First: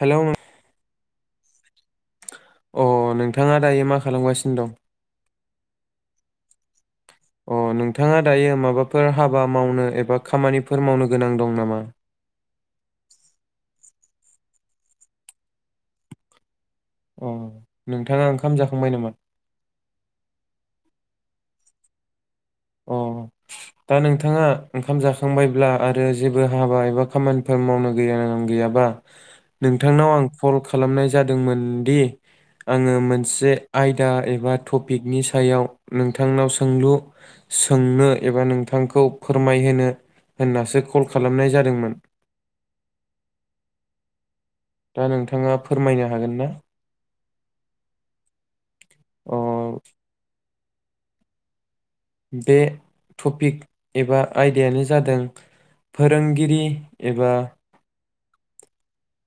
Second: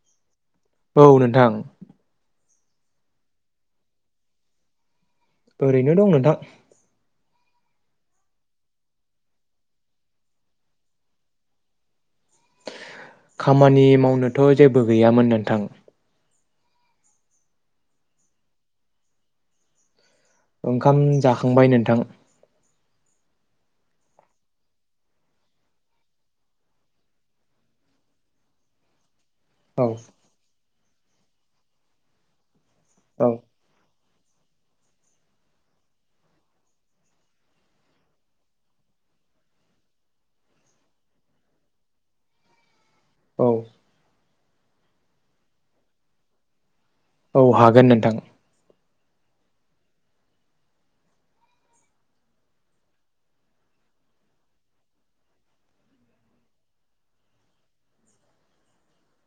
हेल' नों औ नोंथां। अ नोंथाङा दायो मा खालामगासिनो दं? ओरैनो दं नोंथां। अ नोंथाङा दायो माबाफोर हाबा मावनो एबा खामानिफोर मावनो गोनां दं नामा? खामानि मावनोथ' जेबो गैयामोन नोंथां। अ नोंथाङा ओंखाम जाखांबाय नामा? ओंखाम जाखांबाय नोंथां। अ दा नोंथाङा ओंखाम जाखांबायब्ला आरो जेबो हाबा एबा खामानिफोर मावनो गैया गैयाबा औ नोंथांनाव आं कल खालामनाय जादोंमोन दि आङो औ मोनसे आय दा एबा थपिकनि सायाव नोंथांनाव सोंलु सोंनो एबा नोंथांखौ फोरमायहोनो होननासो खल खालामनाय जादोंमोन। औ दा नोंथाङा फोरमायनो हागोन ना? औ हागोन नोंथां। अ बे थपिक एबा आयदायानो जादों फोरोंगिरि एबा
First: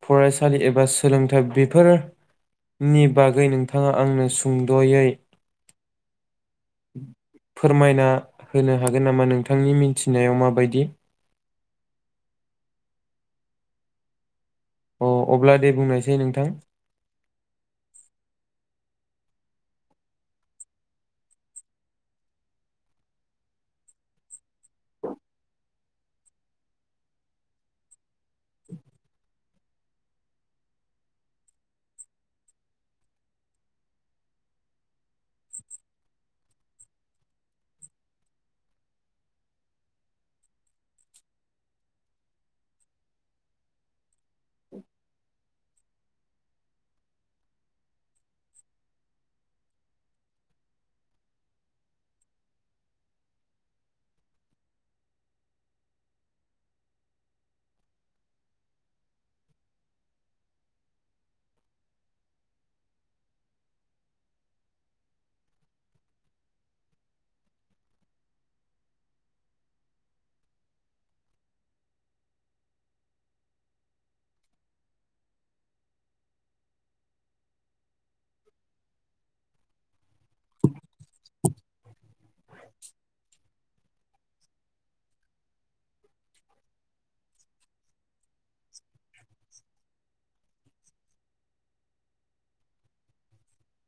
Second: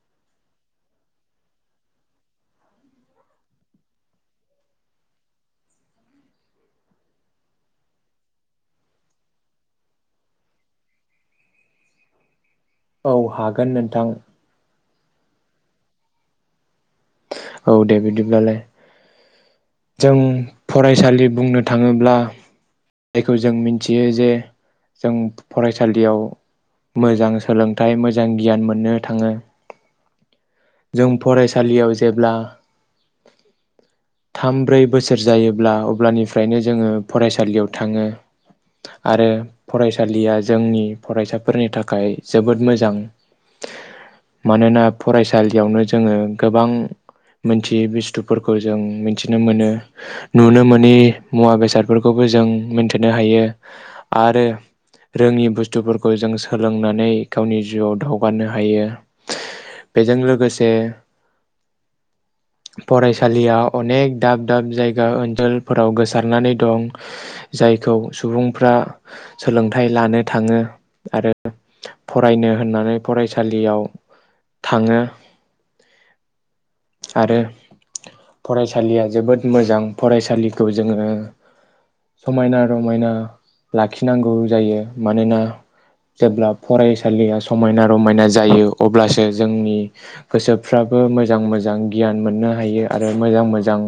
फरायसालि एबा सोलोंथाइ बेफोर नि बागै नोंथाङा आंनो सुंद'यै फोरमायना होनो हागोन नामा नोंथांनि मिथिनायाव माबायदि? औ हागोन नोंथां। अ अब्ला दे बुंनायसै नोंथां। औ दे बिदिब्लालाय जों फरायसालि बुंनो थाङोब्ला जायखौ जों मिथियो जे जों फरायसालियाव मोजां सोलोंथाइ मोज [unintelligible] गियान मोननो थाङो जों फरायसालियाव जेब्ला थाम ब्रै बोसोर जायोब्ला अब्लानिफ्रायनो जोङो फरायसालियाव थाङो आरो फरायसालिया जोंनि फरायसाफोरनि थाखाय जोबोद मोजां मानोना फरायसालियावनो जोङो गोबां मोनथियै बुस्थुफोरखौ जों मिथिनो मोनो नुनो मोनि मुवा बेसादफोरखौबो जों मोनथिनो हायो आरो रोङि बुस्थुफोरखौ जों सोलोंनानै गावनि जिउआव दावगानो हायो बेजों लोगोसे फरायसालिया अनेक दाब दाब जायगा ओनसोलफोराव गोसारनानै दं। जायखौ सुबुंफ्रा सोलोंथाइ लानो थाङो आरो फरायनो होननानै फरायसालियाव थाङो आरो फरायसालिया जोबोद मोजां फरायसालिखौ जोङो समायना रमायना ला खिनांगौ जायो मानोना जेब्ला फरायसालिया समायना रमायना जायो अब्लासो जोंनि गोसोफ्राबो मोजां मोजां गियान मोननो हायो आरो मोजां मोजां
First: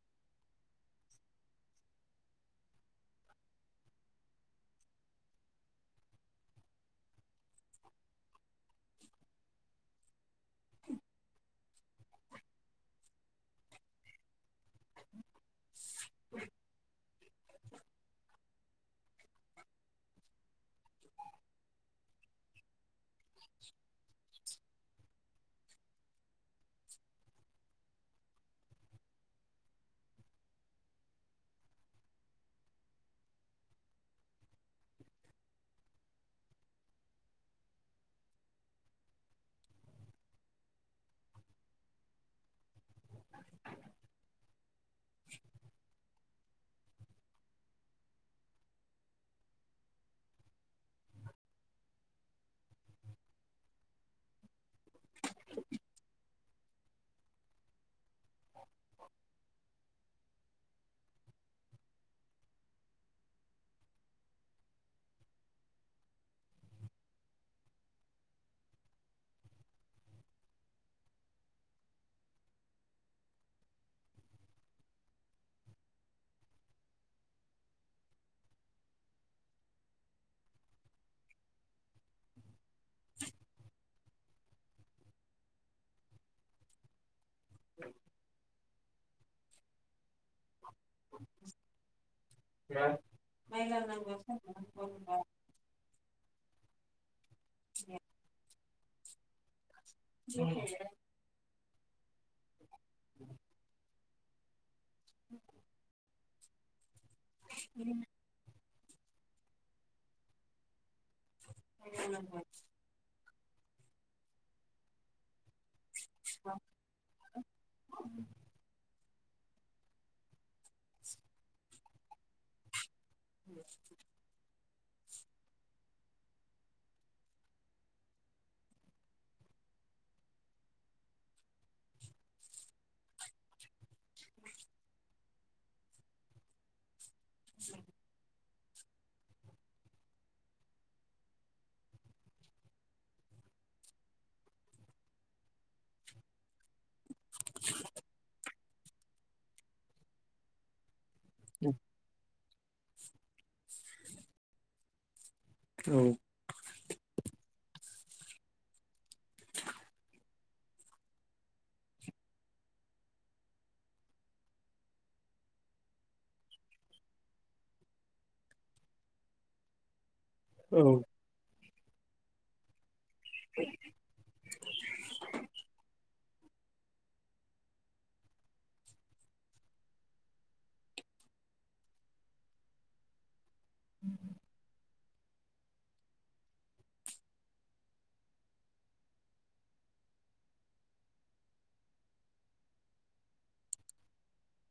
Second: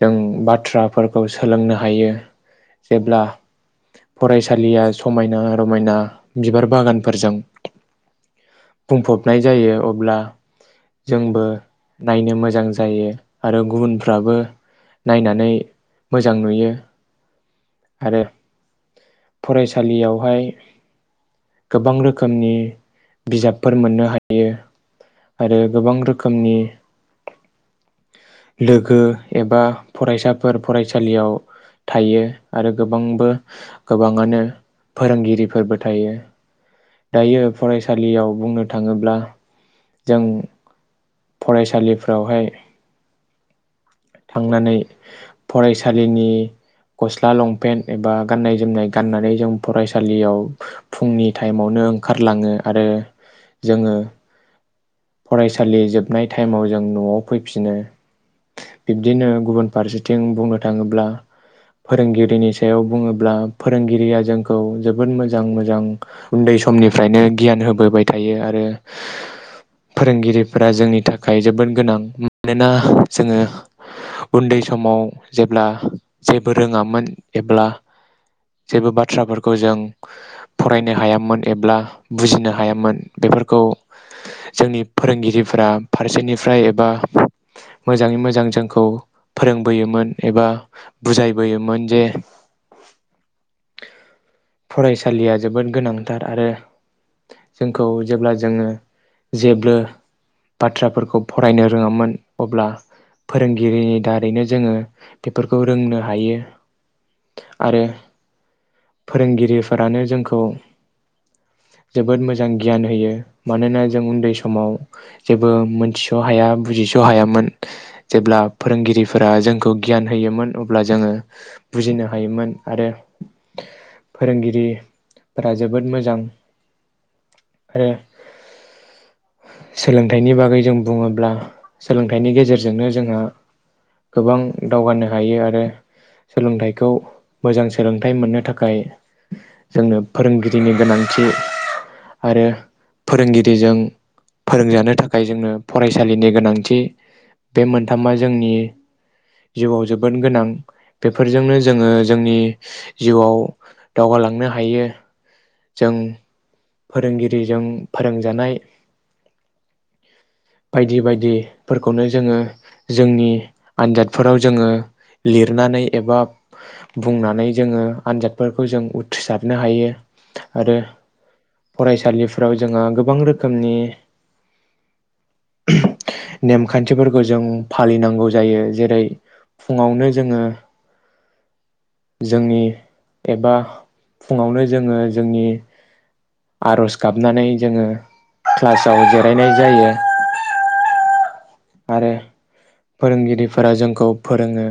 जों बाथ्राफोरखौ सोलोंनो हा यो जेब्ला फरायसालिया समायना रमायना बिबार बागानफोरजों बुंफबनाय जायो अब्ला जोंबो नायनो मोजां जायो आरो गुबुनफ्राबो नायनानै मोजां नुयो। आरो फरायसालियावहाय गोबां रोखोमनि बिजाबफोर मोननो हायो। आरो गोबां रोखोमनि [inaudible] लोगो एबा फरायसाफोर फरायसालियाव थायो आरो गोबांबो गोबाङानो फोरोंगिरिफोरबो थायो दायो फरायसालियाव बुंनो थाङोब्ला जों फरायसालिफ्रावहाय थांनानै फरायसालिनि गस्ला लंपेन्ट एबा गाननाय जोमनाय गाननानै जों फरायसालियाव फुंनि टाइमावनो ओंखारलाङो आरो जोङो फरायसालि जोबनाय टाइमाव जों न'आव फैफिनो। बिब्दिनो गुबुन फारसेथिं बुंनो थाङोब्ला फोरोंगिरिनि सायाव बुङोब्ला फोरोंगिरिया जोंखौ जोबोद मोजां मोजां उन्दै समनिफ्रायनो गियान होबोबाय थायो आरो फोरोंगिरिफोरा जोंनि थाखाय जोबोद गोनां मानोना जोङो उन्दै समाव जेब्ला जेबो रोङामोन एब्ला जेबो बाथ्राफोरखौ जों फरायनो हायामोन एब्ला बुजिनो हायामोन बेफोरखौ जोंनि फोरोंगिरिफोरा फारसेनिफ्राय एबा मोजाङै मोजां जोंखौ फोरोंबोयोमोन एबा बुजायबोयोमोन जे फरायसालिया जोबोद गोनांथार आरो जोंखौ जेब्ला जोङो जेब्लो बाथ्राफोरखौ फरायनो रोङामोन। अब्ला फोरोंगिरिनि दारैनो जोङो बेफोरखौ रोंनो हायो। आरो फोरोंगिरिफोरानो जोंखौ जोबोद मोजां गियान होयो। मानोना जों उन्दै समाव जेबो मोनथि स'हाया बुजिस' हायामोन जेब्ला फोरोंगिरि फोरा जोंखौ गियान होयोमोन अब्ला जोङो बुजिनो हायोमोन आरो [inaudible] गिरिफोरा जोबोद मोजां आरो सोलोंथाइनि बागै जों बुङोब्ला सोलोंथाइनि गेजेरजोंनो जोङो गोबां दावगानो हायो आरो सोलोंथाइखौ मोजां सोलोंथाइ मोननो थाखाय जोंनो फोरोंगिरिनि गोनांथि आरो फोरोंगिरिजों फोरोंजानो थाखाय जोंनो फरायसालिनि गोनांथि बे मोनथामा जोंनि जिउआव जोबोद गोनां बेफोरजोंनो जोङो जोंनि जिउआव दावगालांनो हायो। जों औ। फोरोंगिरिजों फोरोंजानाय बायदि बायदिफोरखौनो जोङो जोंनि आनजादफोराव जोङो लिरनानै एबा बुंनानै जोङो आनजादफोर खौ जों उथ्रिसारनो हायो। आरो फरायसालिफ्राव जोंहा गो बां रोखोमनि नेमखानथिफोरखौ जों फालिनांगौ जायो जेरै फुङावनो जोङो जोंनि एबा फुङावनो जोङो जोंनि आर'ज गाबनानै जोङो क्लासाव जिरायनाय जायो। आरो फोरोंगिरिफोरा जोंखौ फोरोङो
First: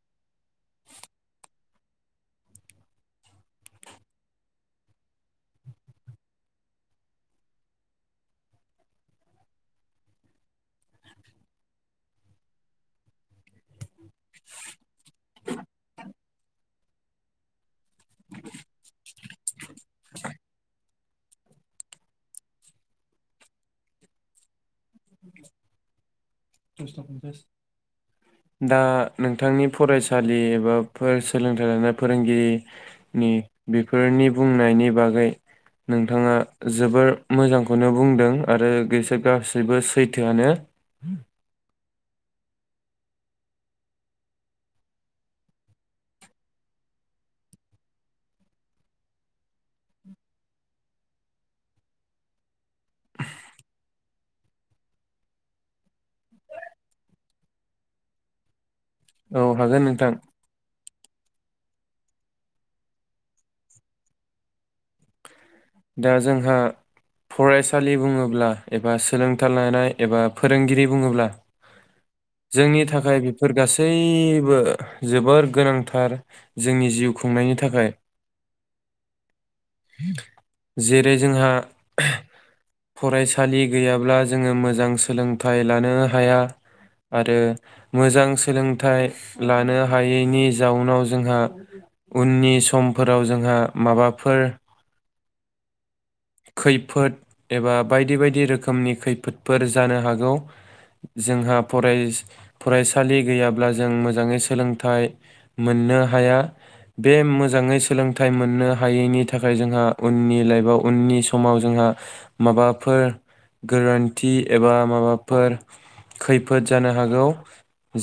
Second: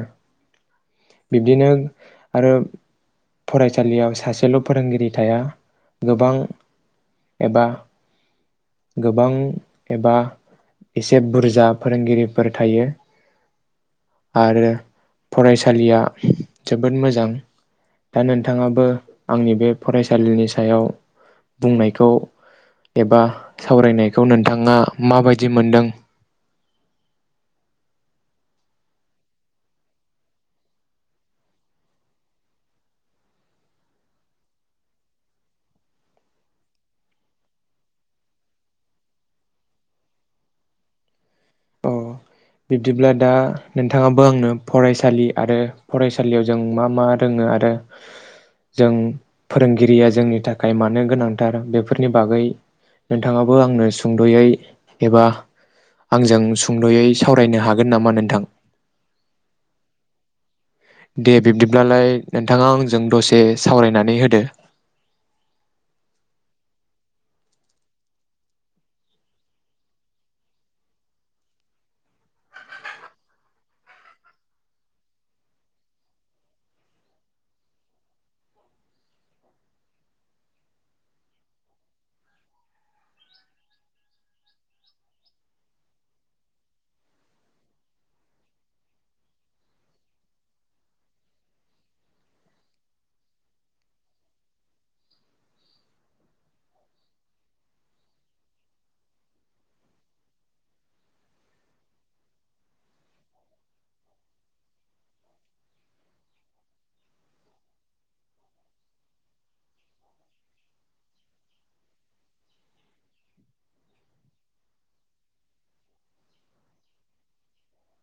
बिब्दिनो आरो फरायसालियाव सासेल' फोरोंगिरि थाया गोबां एबा गोबां एबा एसे बुरजा फोरोंगिरिफोर थायो आरो फरायसालिया जोबोद मोजां दा नोंथाङाबो आंनि बे फरायसालिनि सायाव बुंनायखौ एबा सावरायनायखौ नोंथाङा माबायदि मोनदों? दा नोंथांनि फरायसालि एबा फार्स सोलोंथाइ लानाय फोरोंगिरिनि बेफोरनि बुंनायनि बागै नोंथाङा जोबोर मोजांखौनो बुंदों आरो बेसोर गासैबो सैथोआनो। अ बिब्दिब्ला दा नोंथाङाबो आंनो फरायसालि आरो फरायसालियाव जों मा मा रोङो आरो जों फोरोंगिरिया जोंनि थाखाय मानो गोनांथार बेफोरनि बागै नोंथाङाबो आंनो सुंद'यै एबा आंजों सुंद'यै सावरायनो हागोन नामा नोंथां? औ हागोन नोंथां। दे बिब्दिब्लालाय नोंथाङा आंजों दसे सावरायनानै होदो। दा जोंहा फरायसालि बुङोब्ला एबा सोलोंथाइ लानाय एबा फोरोंगिरि बुङोब्ला जोंनि थाखाय बेफोर गासैबो जोबोर गोनांथार जोंनि जिउ खुंनायनि थाखाय। जेरै जोंहा फरायसालि गैयाब्ला जोङो मोजां सोलोंथाइ लानो हाया आरो मोजां सोलोंथाइ लानो हायैनि जाउनाव जोंहा उननि समफोराव जोंहा माबाफोर खैफोद एबा बायदि बायदि रोखोमनि खैफोदफोर जानो हागौ जोंहा फराय-फरायसालि गैयाब्ला जों मोजाङै सोलोंथाइ मोननो हाया बे मोजाङै सोलोंथाइ मोननो हायैनि थाखाय जोंहा उननि लाइफआव उननि समाव जोंहा माबाफोर गोरोनथि एबा माबाफोर खैफोद जानो हागौ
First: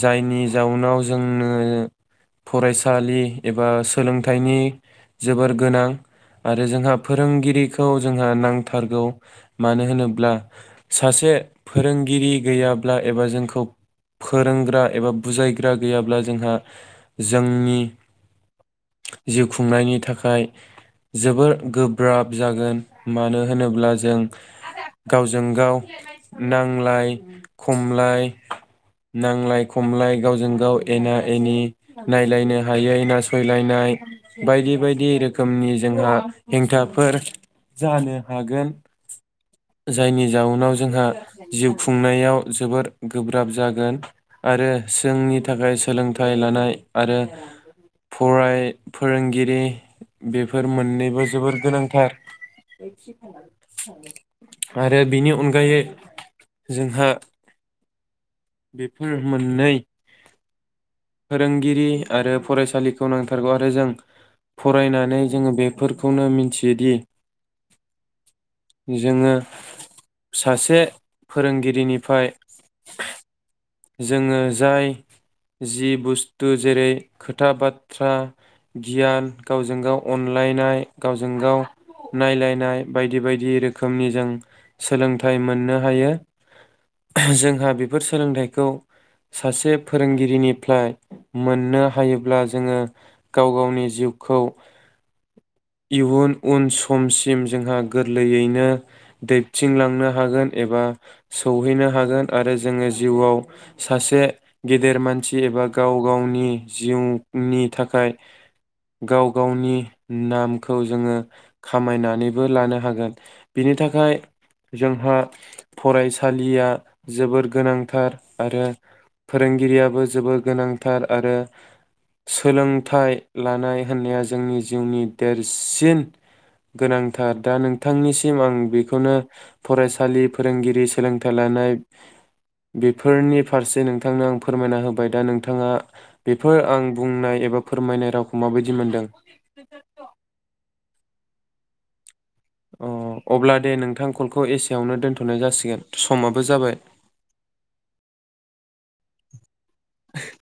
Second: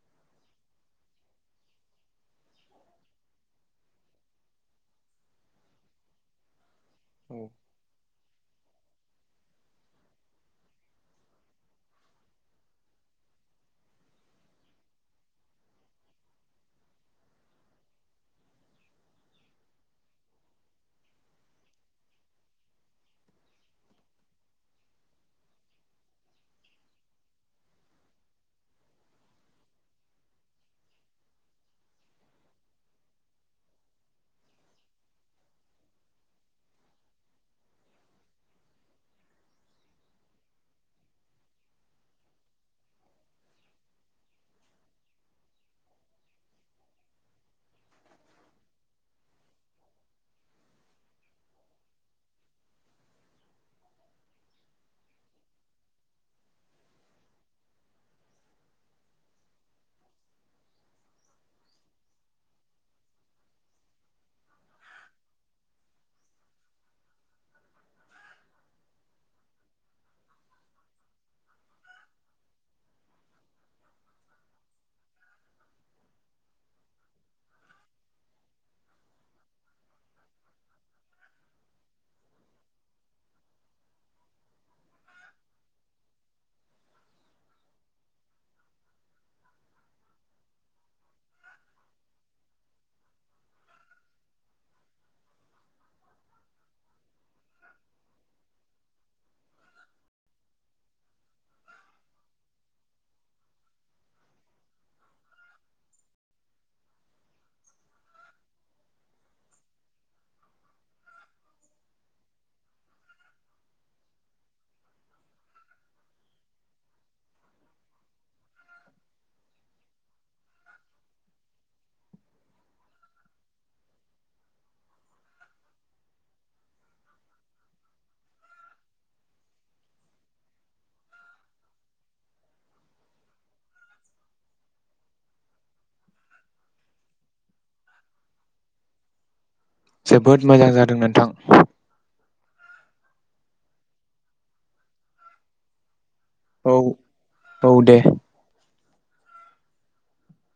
जायनि जाउनाव जोंनो फरायसालि एबा सोलोंथाइनि जोबोर गोनां आरो जोंहा फोरोंगिरिखौ जोंहा नांथारगौ मानो होनोब्ला सासे फोरोंगिरि गैयाब्ला एबा जोंखौ फोरोंग्रा एबा बुजायग्रा गैयाब्ला जोंहा जोंनि जिउ खुंनायनि थाखाय जोबोर गोब्राब जागोन। मानो होनोब्ला जों गावजों गाव नांलाय खमलाय नांलाय खमलाय गावजों गाव एना एनि नायलायनो हायै नासयलायनाय बायदि बायदि रोखोमनि जोंहा हेंथाफोर जानो हागोन जायनि जाउनाव जोंहा जिउ खुंनायाव जोबोर गोब्राब जागोन आरो जोंनि थाखाय सोलोंथाइ लानाय आरो फराय फोरोंगिरि बेफोर मोननैबो जोबोर गोनांथार। आरो बेनि अनगायै जोंहा बेफोर मोननै फोरोंगिरि आरो फरायसालिखौ नांथारगौ आरो जों फरायनानै जोङो बेफोरखौनो मिथियोदि जोङो सासे फोरोंगिरिनिफ्राय जोङो जाय जि बुस्थु जेरै खोथा बाथ्रा गियान गावजों गाव अनलायनाय गावजों गाव नायलायनाय बायदि बायदि रोखोमनि जों सोलोंथाइ मोननो हायो जोंहा बेफोर सोलोंथाइ खौ सासे फोरोंगिरिनिफ्राय मोननो हायोब्ला जोङो गाव गावनि जिउखौ इयुन उन समसिम जोंहा गोरलैयैनो दैबथिंलांनो हागोन एबा सौहैनो हागोन आरो जोङो जिउवाव सासे गेदेर मानसि एबा गाव गावनि जिउनि थाखाय गाव गावनि नामखौ जोङो खामायनानैबो लानो हागोन बिनि थाखाय जोंहा फरायसालिया जोबोर गोनांथार आरो फोरोंगिरियाबो जोबोर गोनांथार आरो सोलोंथाइ लानाय होननाया जोंनि जिउनि देरसिन गोनांथार दा नोंथांनिसिम आं बेखौनो फरायसालि फोरोंगिरि सोलोंथाइ लानाय बे फोरनि फारसे नोंथांनो आं फोरमायना होबाय दा नोंथाङा बेफोर आं बुंनाय एबा फोरमायनाय रावखौ माबायदि मोनदों? जोबोद मोजां जादों नोंथां। अ अब्ला दे नोंथां कलखौ एसेयावनो दोनथ'नाय जासिगोन। समाबो औ जाबाय औ दे। [inaudible]